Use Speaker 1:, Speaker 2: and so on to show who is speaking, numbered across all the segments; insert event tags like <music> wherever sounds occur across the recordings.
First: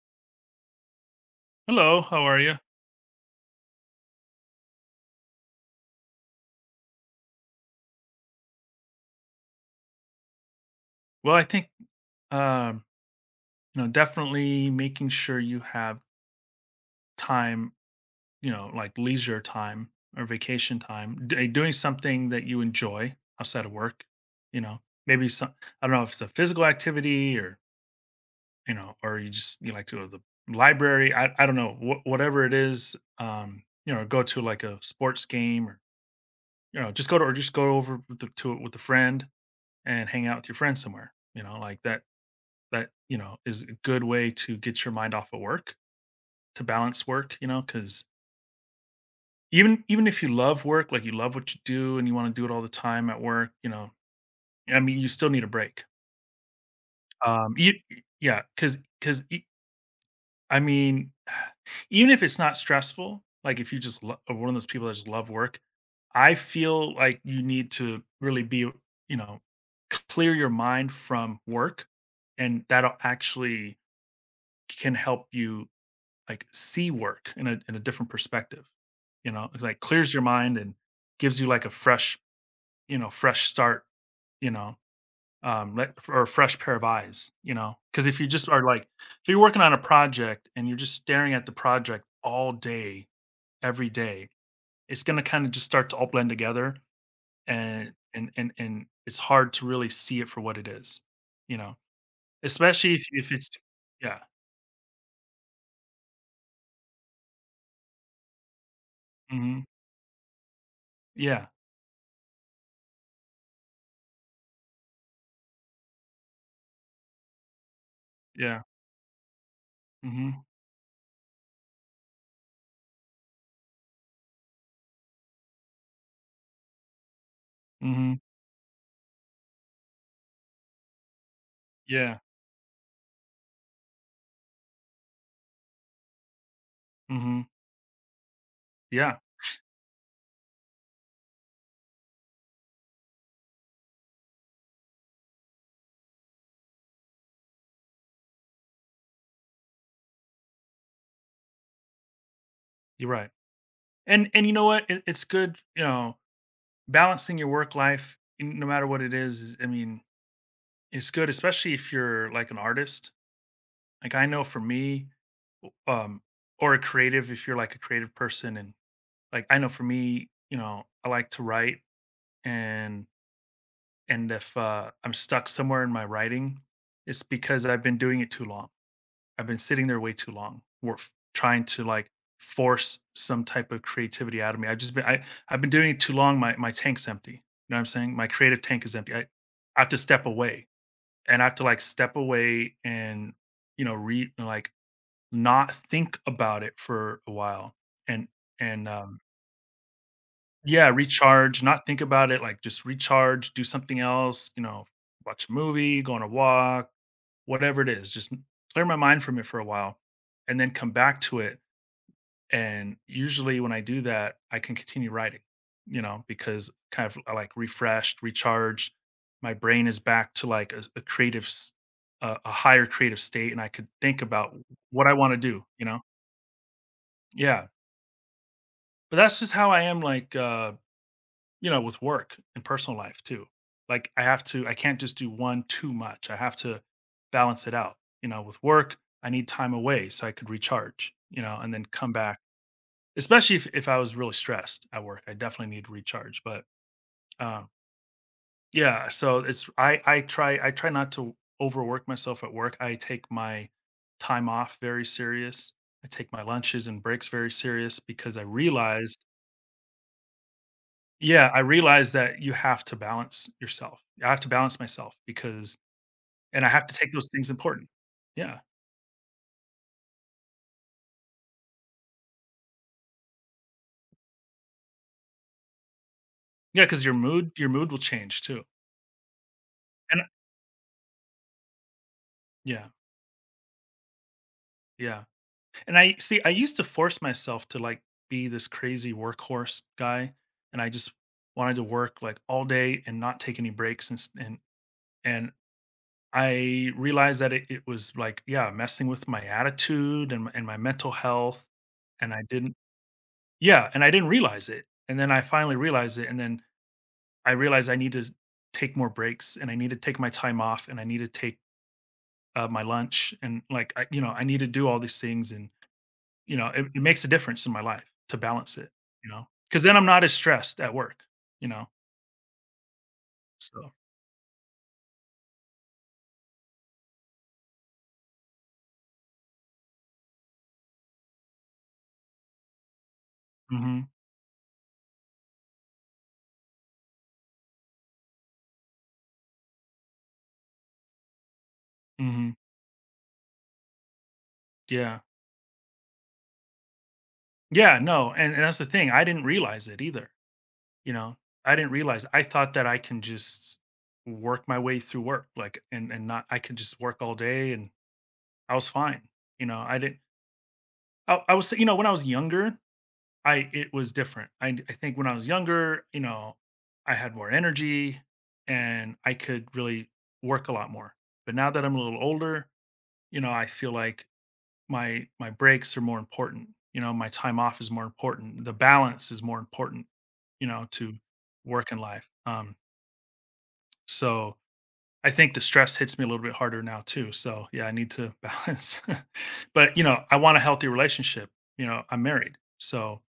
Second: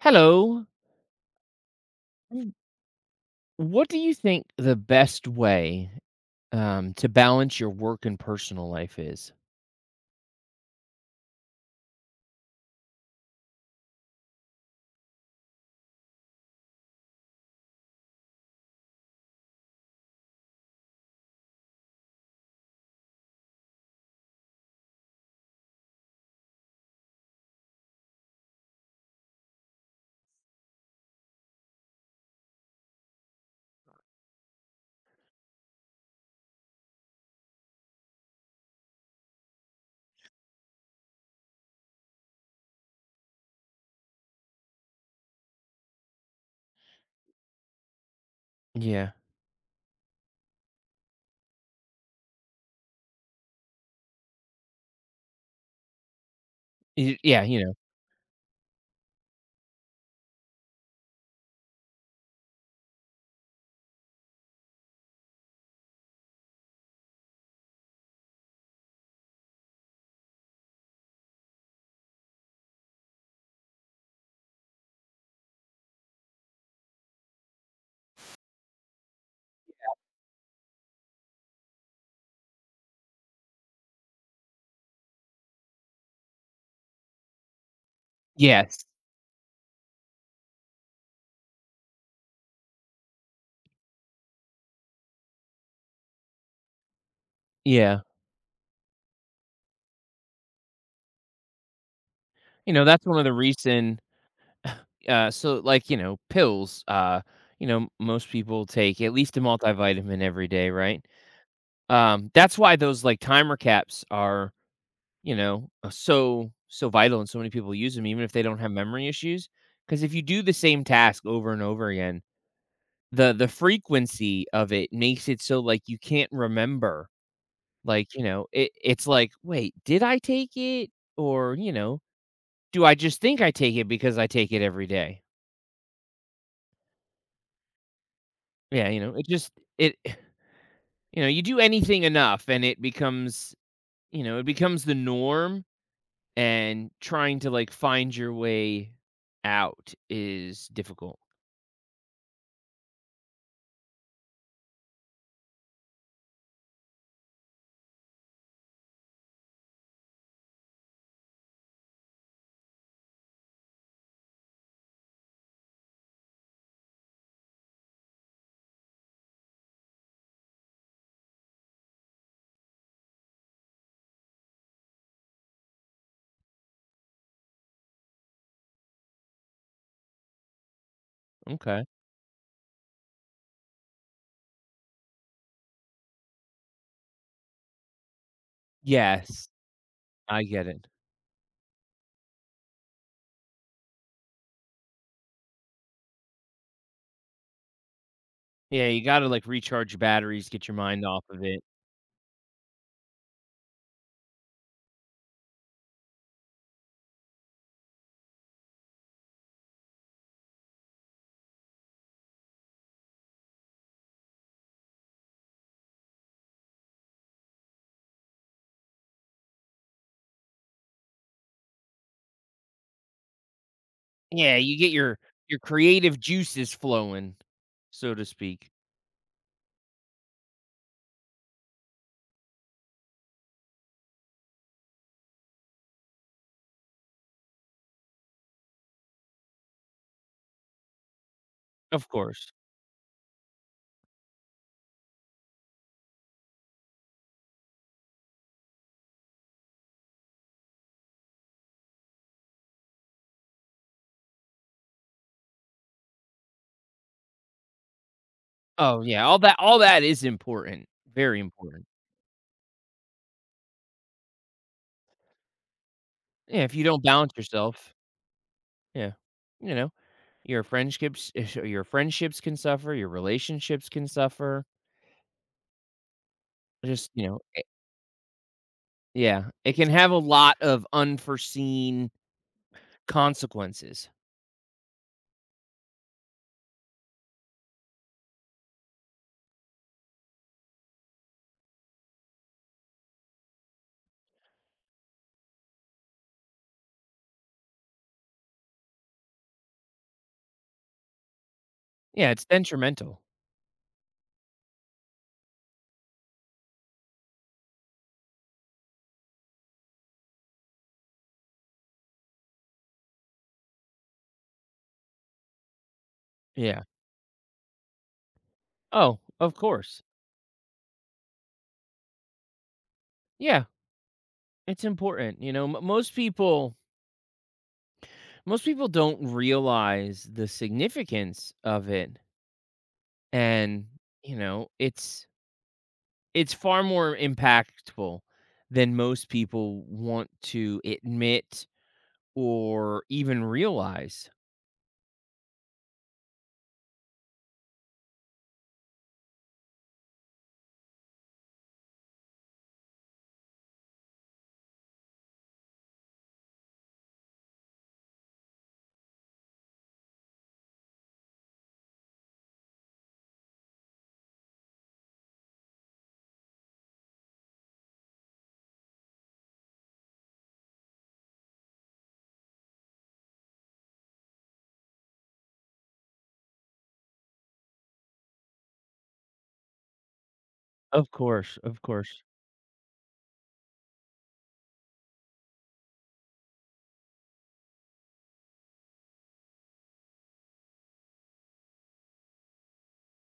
Speaker 1: Hello.
Speaker 2: Hello, how are
Speaker 1: Mm.
Speaker 2: you?
Speaker 1: What do you think the best way to balance your work and personal life is?
Speaker 2: Well, I think um, you know, definitely making sure you have time, you know, like leisure time or vacation time, doing something that you enjoy outside of work, you know. Maybe some I don't know if it's a physical activity or, you know, or you just you like to go to the library, I don't know, whatever it is, you know, go to like a sports game or you know, just go to or just go over with the, to it with a friend and hang out with your friends somewhere, you know, like that, you know, is a good way to get your mind off of work, to balance work, you know, because
Speaker 1: Yeah.
Speaker 2: even if you love work, like you love what you do and you wanna do it all the time at work, you know, I mean, you still need a break.
Speaker 1: Yeah. You
Speaker 2: You
Speaker 1: know,
Speaker 2: yeah because I mean, <sighs> even if it's not stressful, like if you just lo are one of those people that just love work, I feel like you need to really be, you know, clear your mind from work, and that'll actually can help you like see work in a different perspective. You know, it, like clears your mind and gives you like a fresh, you know, fresh start, you know, like or a fresh pair of eyes, you know. Cuz if you just are like
Speaker 1: yes.
Speaker 2: if you're working on a project and you're just staring at the project all day every day, it's going to kind of just start to all blend together and
Speaker 1: Yeah.
Speaker 2: and and and it's hard to really see it for what it is, you know.
Speaker 1: You know,
Speaker 2: Especially if
Speaker 1: that's one of
Speaker 2: if
Speaker 1: the
Speaker 2: it's
Speaker 1: reason.
Speaker 2: yeah.
Speaker 1: <sighs> So, like, you know, pills, you know, most people take at least a
Speaker 2: Mhm.
Speaker 1: multivitamin every day, right?
Speaker 2: Yeah.
Speaker 1: That's why those like timer caps are, you know, so vital and so many people use them, even if they don't
Speaker 2: Yeah.
Speaker 1: have memory issues. Because if you
Speaker 2: Mhm.
Speaker 1: do the same task over and over again, the frequency of it makes it so, like, you can't remember, like,
Speaker 2: Mhm.
Speaker 1: you know, it's like, "Wait, did I take it?" Or, you know,
Speaker 2: Yeah.
Speaker 1: "Do I just think I take it because I take it every day?"
Speaker 2: Mhm.
Speaker 1: Yeah, you know,
Speaker 2: Yeah,
Speaker 1: it just it <sighs> you know, you do anything enough and it becomes you know, it becomes the norm, and trying to, like, find your way out is difficult.
Speaker 2: you're right. And you know what? It's good, you know, balancing your work life, no matter what it is. I mean, it's good, especially if you're like an artist. Like I know for me, um, or a creative, if you're like a creative person, and like I know for me, you know, I like to write, and and if I'm stuck somewhere in my writing, it's because I've been doing it too long. I've been sitting there way too long. Trying to
Speaker 1: Okay.
Speaker 2: like force some type of creativity out of me. I've just been I've been doing it too long. My tank's empty. You know what I'm saying? My creative tank is empty.
Speaker 1: Yes,
Speaker 2: I have to step
Speaker 1: I get
Speaker 2: away,
Speaker 1: it.
Speaker 2: and I have to like step away and you know read like not think about it for a while and and
Speaker 1: Yeah, you gotta, like, recharge your batteries, get your
Speaker 2: yeah,
Speaker 1: mind off of it.
Speaker 2: recharge, not think about it, like just recharge, do something else, you know, watch a movie, go on a walk. Whatever it is, just clear my mind from it for a while and then come back to it. And usually when I do that, I can continue writing, you know, because kind of I like refreshed, recharged. My brain is back to like a creative, a higher creative state. And I could think about
Speaker 1: Yeah, you get
Speaker 2: what I want to
Speaker 1: your
Speaker 2: do, you know?
Speaker 1: creative juices flowing,
Speaker 2: Yeah.
Speaker 1: so to speak.
Speaker 2: But that's just how I am, like, you know, with work and personal life too. Like I have to, I can't just do one too much. I have to balance it out. You know, with work, I need time away so I could recharge, you know, and then
Speaker 1: Of
Speaker 2: come back.
Speaker 1: course.
Speaker 2: Especially if I was really stressed at work. I definitely need to recharge. But um yeah, so it's I try I try not to overwork myself at work. I take my time off very serious. I take my lunches and breaks very serious because I
Speaker 1: Oh,
Speaker 2: realize.
Speaker 1: yeah, all that is important, very
Speaker 2: Yeah, I
Speaker 1: important.
Speaker 2: realized that you have to balance yourself. I have to balance myself because
Speaker 1: Yeah,
Speaker 2: and I
Speaker 1: if you
Speaker 2: have to
Speaker 1: don't
Speaker 2: take those
Speaker 1: balance
Speaker 2: things important.
Speaker 1: yourself,
Speaker 2: Yeah.
Speaker 1: yeah, you know, your friendships <laughs> your friendships can suffer, your relationships can suffer,
Speaker 2: Yeah, because
Speaker 1: just,
Speaker 2: your
Speaker 1: you know,
Speaker 2: mood your mood will change too.
Speaker 1: yeah, it can have a
Speaker 2: And
Speaker 1: lot of unforeseen
Speaker 2: yeah,
Speaker 1: consequences.
Speaker 2: yeah. And I see, I used to force myself to, like, be this crazy workhorse guy, and I just wanted to work, like, all day and not take any breaks and s and I realized that it was, like, yeah, messing with my attitude and my mental health,
Speaker 1: Yeah,
Speaker 2: and I
Speaker 1: it's
Speaker 2: didn't.
Speaker 1: detrimental.
Speaker 2: Yeah, and I didn't realize it, and then I finally realized it, and then I realized I need to take more breaks, and I need to take my time off, and I need to take, my lunch, and, like, I you know, I need to do all these things, and, you know,
Speaker 1: Yeah.
Speaker 2: it makes a difference in my life to balance it,
Speaker 1: Oh,
Speaker 2: you know,
Speaker 1: of
Speaker 2: because then
Speaker 1: course.
Speaker 2: I'm not as stressed at work, you know?
Speaker 1: Yeah,
Speaker 2: So
Speaker 1: it's important, you know, mo most people don't realize the significance of it and
Speaker 2: Mhm,
Speaker 1: you know it's far more impactful than most people want to admit
Speaker 2: mhm,
Speaker 1: or even realize.
Speaker 2: yeah. Yeah, no, and that's the thing, I didn't realize it either, you know? I didn't realize I thought that I can just work my way through work, like, and not I could just work all day and I was fine. You know, I didn't I was you know, when I was younger, I it was different. I think when I was younger, you know, I had more energy and I could really work a lot more. But now that I'm a little older, you know, I feel like my breaks are more important. You know, my time off is more important. The balance is more important, you know,
Speaker 1: Of
Speaker 2: to
Speaker 1: course, of
Speaker 2: work and
Speaker 1: course.
Speaker 2: life. So I think the stress hits me a little bit harder now too, so, yeah, I need to <laughs> balance. <laughs> But, you know, I want a healthy relationship, you know, I'm married, so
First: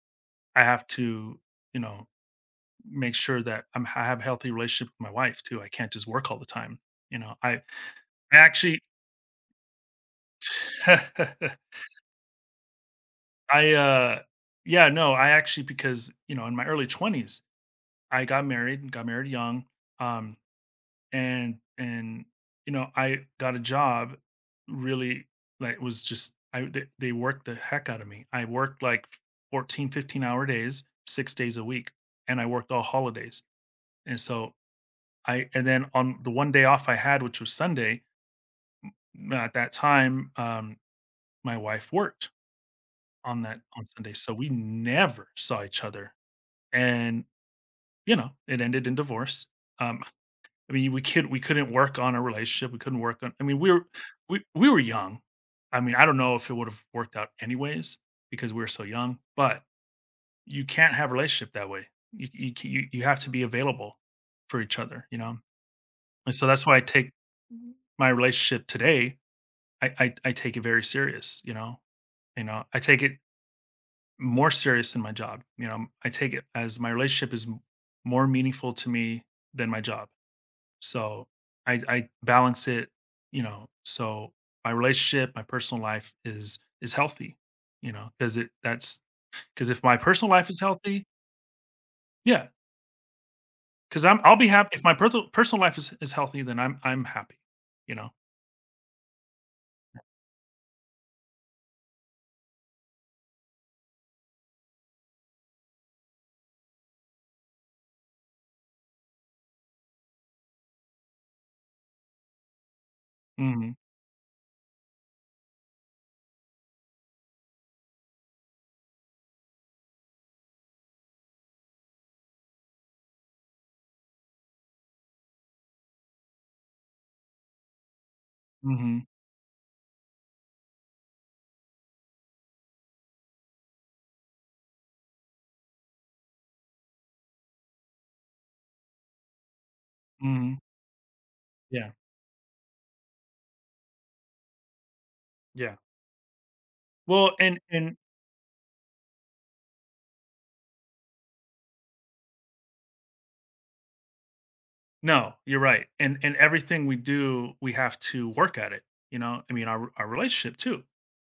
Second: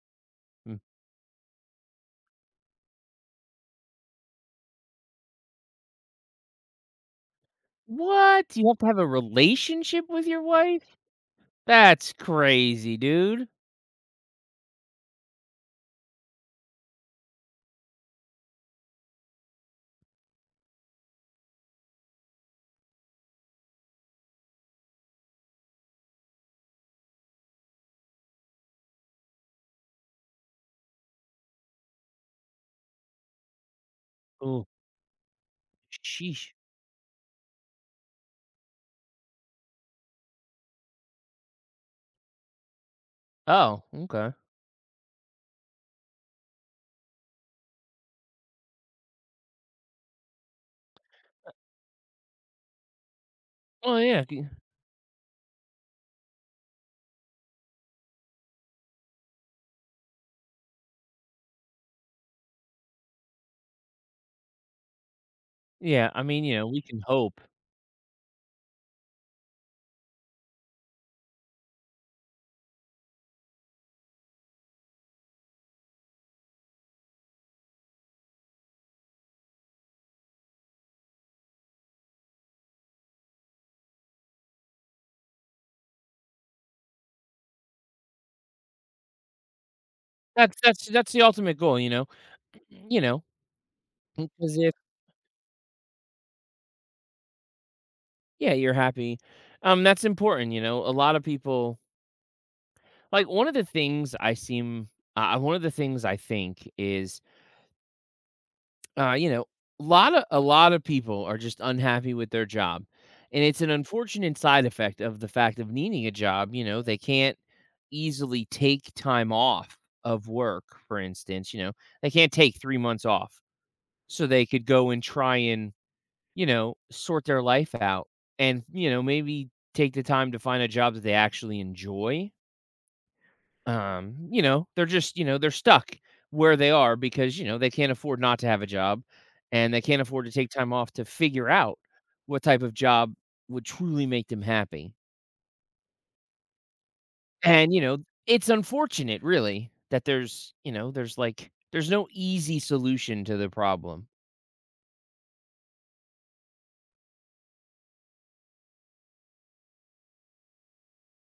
Speaker 2: I
Speaker 1: Mm.
Speaker 2: have to, you know, make sure that I have a healthy relationship with my wife too, I can't just work all the time, you know? I
Speaker 1: What you have
Speaker 2: actually
Speaker 1: to have a relationship with your wife?
Speaker 2: <laughs>
Speaker 1: That's crazy, dude.
Speaker 2: I, yeah, no, I actually because, you know, in my early 20s, I got married young, um and you know I got a job really like was just I they worked the heck out of me I worked like 14, 15 hour days 6 days a week and I worked all holidays and so
Speaker 1: Oh.
Speaker 2: I and then on the one
Speaker 1: Sheesh.
Speaker 2: day off I had which was sunday at that time my wife worked on that
Speaker 1: Oh,
Speaker 2: on sunday
Speaker 1: okay.
Speaker 2: so we never saw each other and you know it ended in divorce um I mean, we could we couldn't work on a relationship, we couldn't work on I mean, we were
Speaker 1: well yeah
Speaker 2: we
Speaker 1: c-
Speaker 2: we were young. I mean, I don't know if it would have worked out anyways because we were so young, but you can't have a relationship that way. You c- you have to be available for each other, you know?
Speaker 1: yeah, I
Speaker 2: And
Speaker 1: mean,
Speaker 2: so
Speaker 1: you
Speaker 2: that's
Speaker 1: know,
Speaker 2: why I
Speaker 1: we can
Speaker 2: take
Speaker 1: hope.
Speaker 2: my relationship today, I take it very serious, you know? You know, I take it more serious than my job. You know, I take it as my relationship is more meaningful to me than my job so I balance it, you know, so my relationship, my personal life is healthy, you know, because it that's because if my personal life
Speaker 1: That's
Speaker 2: is healthy,
Speaker 1: that's the ultimate goal, you know,
Speaker 2: yeah,
Speaker 1: you know,
Speaker 2: because I'll be
Speaker 1: because
Speaker 2: happy if my personal life is healthy, then I'm happy, you know.
Speaker 1: yeah, you're happy. That's important, you know. A lot of people like one of the things I seem one of the things I think is you know, a lot of people are just unhappy with their job. And it's an
Speaker 2: Mhm.
Speaker 1: unfortunate side effect of the fact of needing a job, you know, they can't easily take time off of work, for instance, you know. They can't take 3 months off so they could go and try and you know, sort their life out and, you know,
Speaker 2: Mhm.
Speaker 1: maybe take the time to find a job that they actually enjoy. You know, they're just, you know, they're stuck where they are because, you know, they can't afford not to have a job and they can't afford to take
Speaker 2: Mhm.
Speaker 1: time off to figure out
Speaker 2: Yeah.
Speaker 1: what type of job would truly make them happy.
Speaker 2: Yeah. Well,
Speaker 1: And, you
Speaker 2: and
Speaker 1: know, it's unfortunate really that there's, you know, there's like there's no easy solution to the problem.
Speaker 2: No, you're right. And everything we do, we have to work at it. You know, I mean, our relationship too.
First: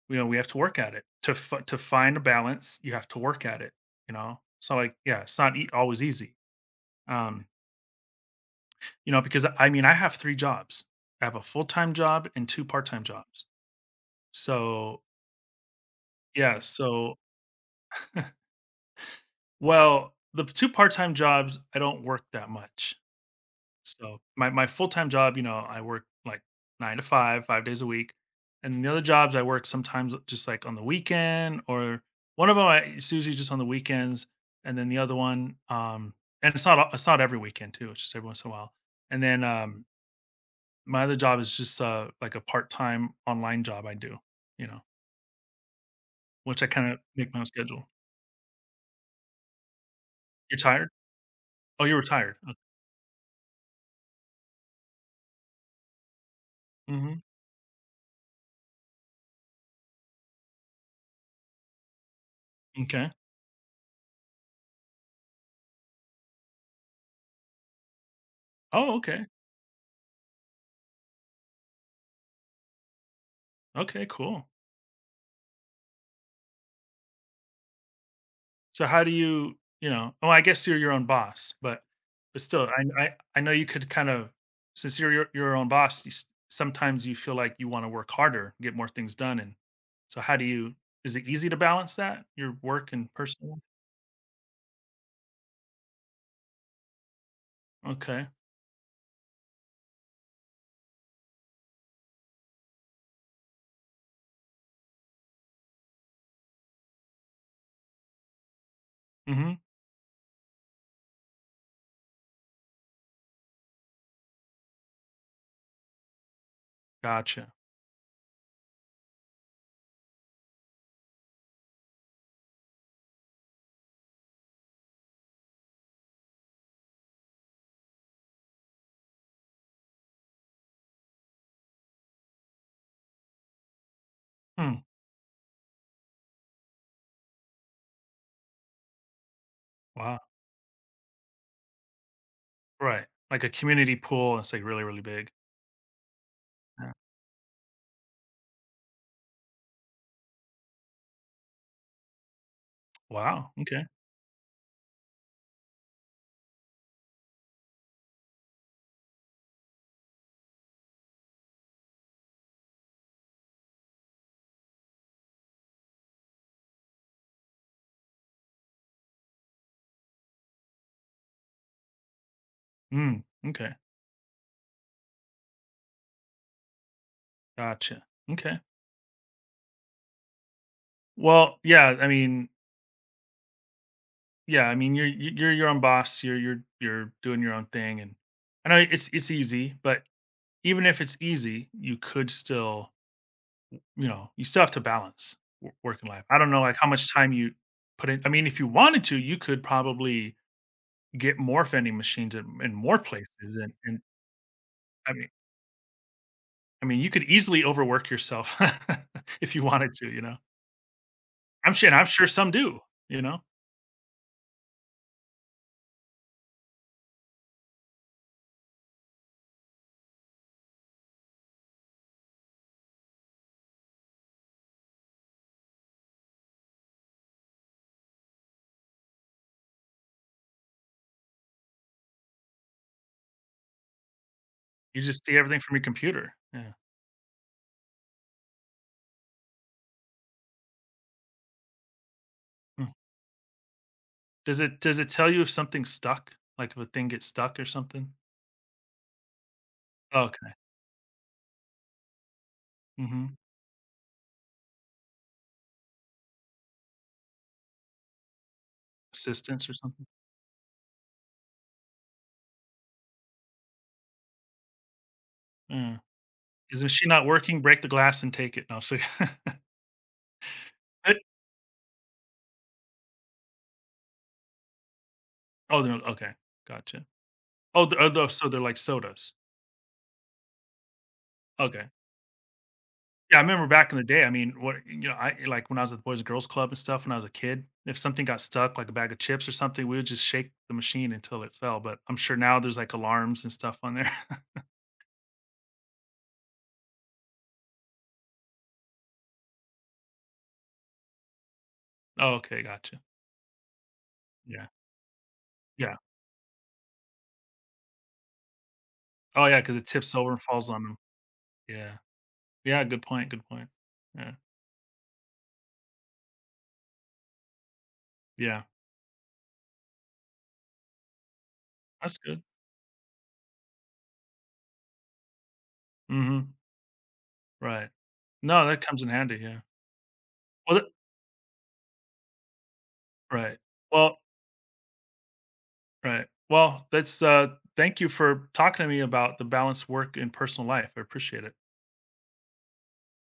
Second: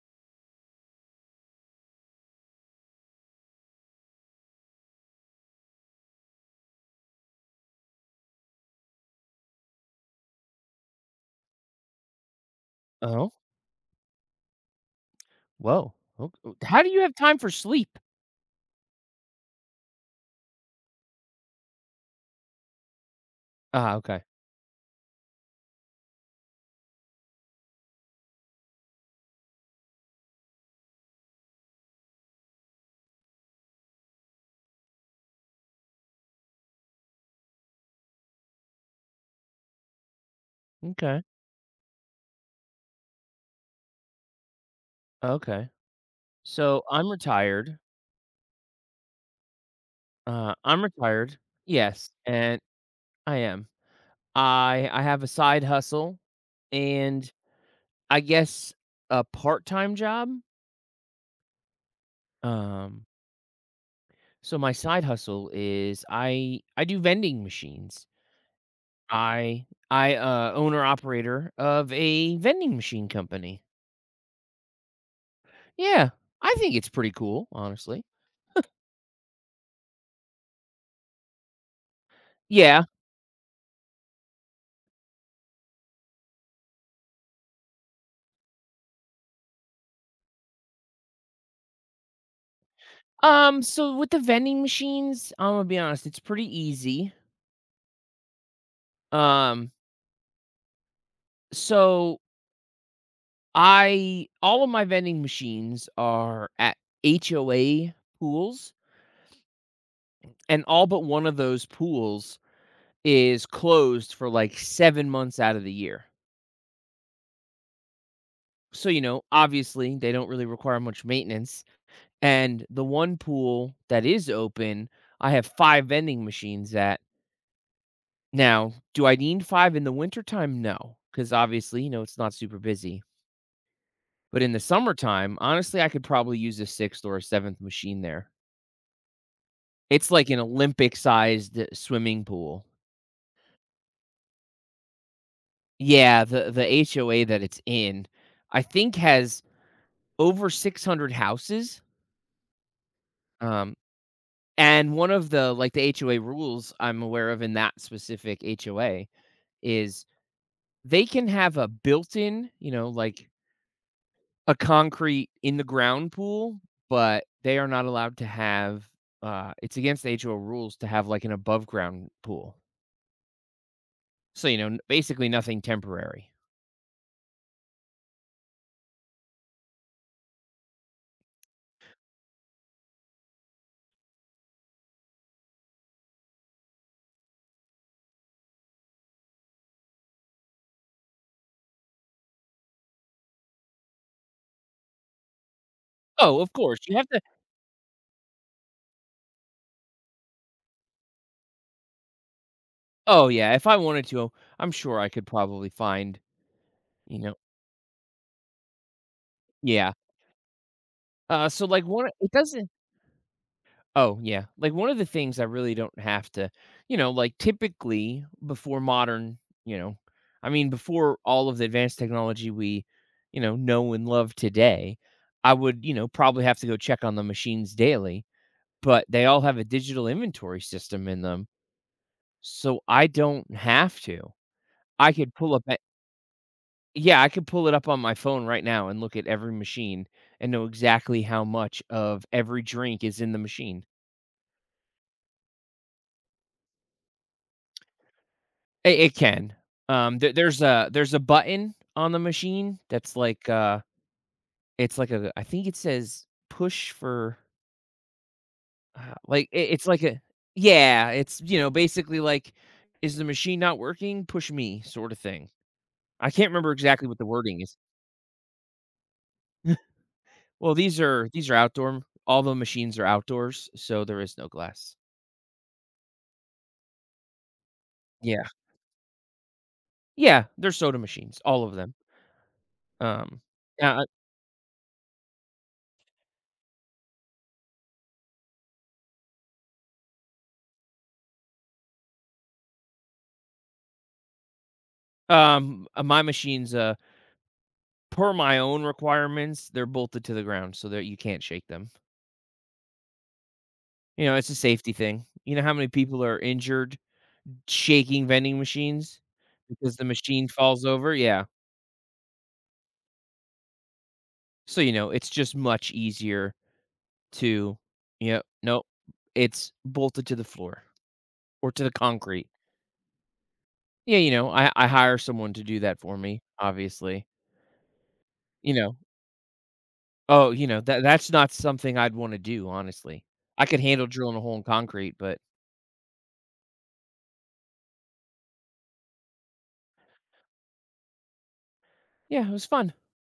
Speaker 2: You know, we have to work at it to to find a balance. You have to work at it. You know, so like, yeah, it's not always easy. Um, you know, because I mean, I have three jobs. I have a full time job and two-part time
Speaker 1: Oh,
Speaker 2: jobs. So
Speaker 1: whoa. ok-
Speaker 2: yeah,
Speaker 1: How do you
Speaker 2: so
Speaker 1: have time for sleep?
Speaker 2: well, the two-part time jobs, I don't work that much.
Speaker 1: Ah,
Speaker 2: So
Speaker 1: okay.
Speaker 2: my full-time job, you know, I work like 9 to 5, 5 days a week. And the other jobs I work sometimes just like on the weekend or one of them I, it's usually just on the weekends and then the other one and it's not it's not every weekend too, it's just every once in a while. And then my other
Speaker 1: Okay.
Speaker 2: job is just like a part-time online job I do, you know,
Speaker 1: Okay.
Speaker 2: which I
Speaker 1: So,
Speaker 2: kind of make my own schedule. You're
Speaker 1: I'm
Speaker 2: tired?
Speaker 1: retired,
Speaker 2: Oh, you're
Speaker 1: yes,
Speaker 2: retired. Okay.
Speaker 1: and I am. I have a side hustle
Speaker 2: Mhm.
Speaker 1: and I guess a part-time job? Um,
Speaker 2: Okay.
Speaker 1: so my side hustle is I do vending machines.
Speaker 2: Oh, okay.
Speaker 1: I, owner operator of a vending machine company.
Speaker 2: Okay, cool.
Speaker 1: Yeah, I think it's pretty cool, honestly.
Speaker 2: So how do you, you know well, I guess you're your own boss, but still,
Speaker 1: Yeah,
Speaker 2: I know you could kind of since you're your own boss, you s sometimes you feel like you wanna work harder, get more things done, and so how do you is it easy to balance that, your work and personal?
Speaker 1: so with the vending machines, Imma be honest, it's pretty easy.
Speaker 2: Okay.
Speaker 1: Um, so I all of my vending machines are at HOA pools,
Speaker 2: Mhm.
Speaker 1: and all but one of those pools is closed for, like, 7 months out of the year.
Speaker 2: Gotcha.
Speaker 1: So, you know, obviously, they don't really require much maintenance, and the one pool that is open, I have 5 vending machines at. Now, do I need 5 in the wintertime? No, because obviously, you know, it's not super busy. But in the
Speaker 2: Hmm,
Speaker 1: summertime, honestly, I could probably use a 6th or a 7th machine there. It's
Speaker 2: wow,
Speaker 1: like an Olympic-sized swimming pool.
Speaker 2: right, like a community pool, it's, like, really, really big.
Speaker 1: Yeah, the
Speaker 2: Yeah.
Speaker 1: HOA that it's in, I think has over 600 houses,
Speaker 2: Wow,
Speaker 1: um,
Speaker 2: okay.
Speaker 1: and one of the like, the HOA rules I'm aware of in that specific HOA is they can have a built-in, you know, like, a concrete in-the-ground pool, but they are not allowed to have, it's against the HOA rules to have, like, an above-ground pool.
Speaker 2: Mm, okay.
Speaker 1: So, you know, basically nothing temporary.
Speaker 2: Gotcha. Okay. Well, yeah, I mean Yeah, I mean, you're your own boss, you're doing your own thing, and I know it's easy, but even if it's easy, you could still, you know, you still have to balance w work and life. I
Speaker 1: Oh,
Speaker 2: don't
Speaker 1: of
Speaker 2: know, like,
Speaker 1: course,
Speaker 2: how
Speaker 1: you have
Speaker 2: much
Speaker 1: to.
Speaker 2: time you put in I mean, if you wanted to, you could probably get more vending machines in more
Speaker 1: Oh, yeah,
Speaker 2: places,
Speaker 1: if I
Speaker 2: and
Speaker 1: wanted to, I'm sure I
Speaker 2: I
Speaker 1: could
Speaker 2: mean
Speaker 1: probably find,
Speaker 2: I mean, you
Speaker 1: you
Speaker 2: could
Speaker 1: know.
Speaker 2: easily overwork yourself <laughs> if you wanted
Speaker 1: Yeah.
Speaker 2: to, you know?
Speaker 1: So,
Speaker 2: I'm
Speaker 1: like,
Speaker 2: sure and I'm
Speaker 1: one
Speaker 2: sure
Speaker 1: it
Speaker 2: some
Speaker 1: doesn't.
Speaker 2: do, you know?
Speaker 1: Oh, yeah. Like, one of the things I really don't have to you know, like, typically, before modern you know, I mean, before all of the advanced technology we, you know and love today, I would, you know, probably have to go check on the machines daily, but they all have a digital inventory system in them, so I don't have to.
Speaker 2: You
Speaker 1: I
Speaker 2: just
Speaker 1: could
Speaker 2: see
Speaker 1: pull
Speaker 2: everything
Speaker 1: up
Speaker 2: from your computer, yeah.
Speaker 1: yeah, I could pull it up on my phone right now and look at every machine and know exactly how much of every
Speaker 2: Hmm.
Speaker 1: drink is in the machine.
Speaker 2: Does it tell you if something's stuck? Like, if a thing gets stuck or something?
Speaker 1: It can. There
Speaker 2: Okay,
Speaker 1: there's a there's a button on the machine that's
Speaker 2: mhm.
Speaker 1: like, it's like a I think it says push for, like,
Speaker 2: Assistance
Speaker 1: it
Speaker 2: or
Speaker 1: it's like
Speaker 2: something?
Speaker 1: a yeah, it's, you know, basically like, "Is the machine not working? Push me," sort of thing.
Speaker 2: Yeah.
Speaker 1: I can't remember
Speaker 2: Is the
Speaker 1: exactly
Speaker 2: machine
Speaker 1: what
Speaker 2: not
Speaker 1: the wording
Speaker 2: working?
Speaker 1: is.
Speaker 2: Break the glass and take it. No, I'm just like
Speaker 1: <laughs> Well,
Speaker 2: It <laughs>
Speaker 1: these are outdoor all the machines are outdoors, so there is no glass.
Speaker 2: Oh, they're- okay, gotcha. Oh, the oh, those- so
Speaker 1: Yeah.
Speaker 2: they're like sodas.
Speaker 1: Yeah, they're soda machines, all of
Speaker 2: Okay.
Speaker 1: them.
Speaker 2: Yeah, I
Speaker 1: Um,
Speaker 2: remember back in the
Speaker 1: uh,
Speaker 2: day, I mean, what you know, I like, when I was at the Boys and Girls Club and stuff when I was a kid, if something got stuck, like a bag of chips or something, we would just shake the machine until it fell, but I'm sure now there's, like, alarms and stuff on there. <laughs>
Speaker 1: my machines, per my own requirements, they're bolted to the ground so that you can't shake them.
Speaker 2: Oh, okay, gotcha.
Speaker 1: You know, it's a
Speaker 2: Yeah,
Speaker 1: safety thing. You know how many
Speaker 2: yeah.
Speaker 1: people are injured shaking vending machines
Speaker 2: Oh, yeah, because it
Speaker 1: because the
Speaker 2: tips over and
Speaker 1: machine
Speaker 2: falls on
Speaker 1: falls
Speaker 2: them.
Speaker 1: over? Yeah.
Speaker 2: Yeah. Yeah, good point, good point. Yeah.
Speaker 1: So, you know, it's just much easier to, you know,
Speaker 2: Yeah.
Speaker 1: no, it's bolted to the floor or to the
Speaker 2: That's good.
Speaker 1: concrete. Yeah, you know, I hire someone to do that for me,
Speaker 2: Mhm.
Speaker 1: obviously.
Speaker 2: Right. No,
Speaker 1: You
Speaker 2: that
Speaker 1: know
Speaker 2: comes in handy, yeah.
Speaker 1: oh, you
Speaker 2: Well,
Speaker 1: know,
Speaker 2: that
Speaker 1: that's not something I'd wanna do, honestly.
Speaker 2: right.
Speaker 1: I could handle
Speaker 2: Well
Speaker 1: drilling a hole in concrete, but
Speaker 2: right. Well, that's, thank you for talking to me about the balanced work and personal life. I appreciate it.
Speaker 1: yeah, it was fun.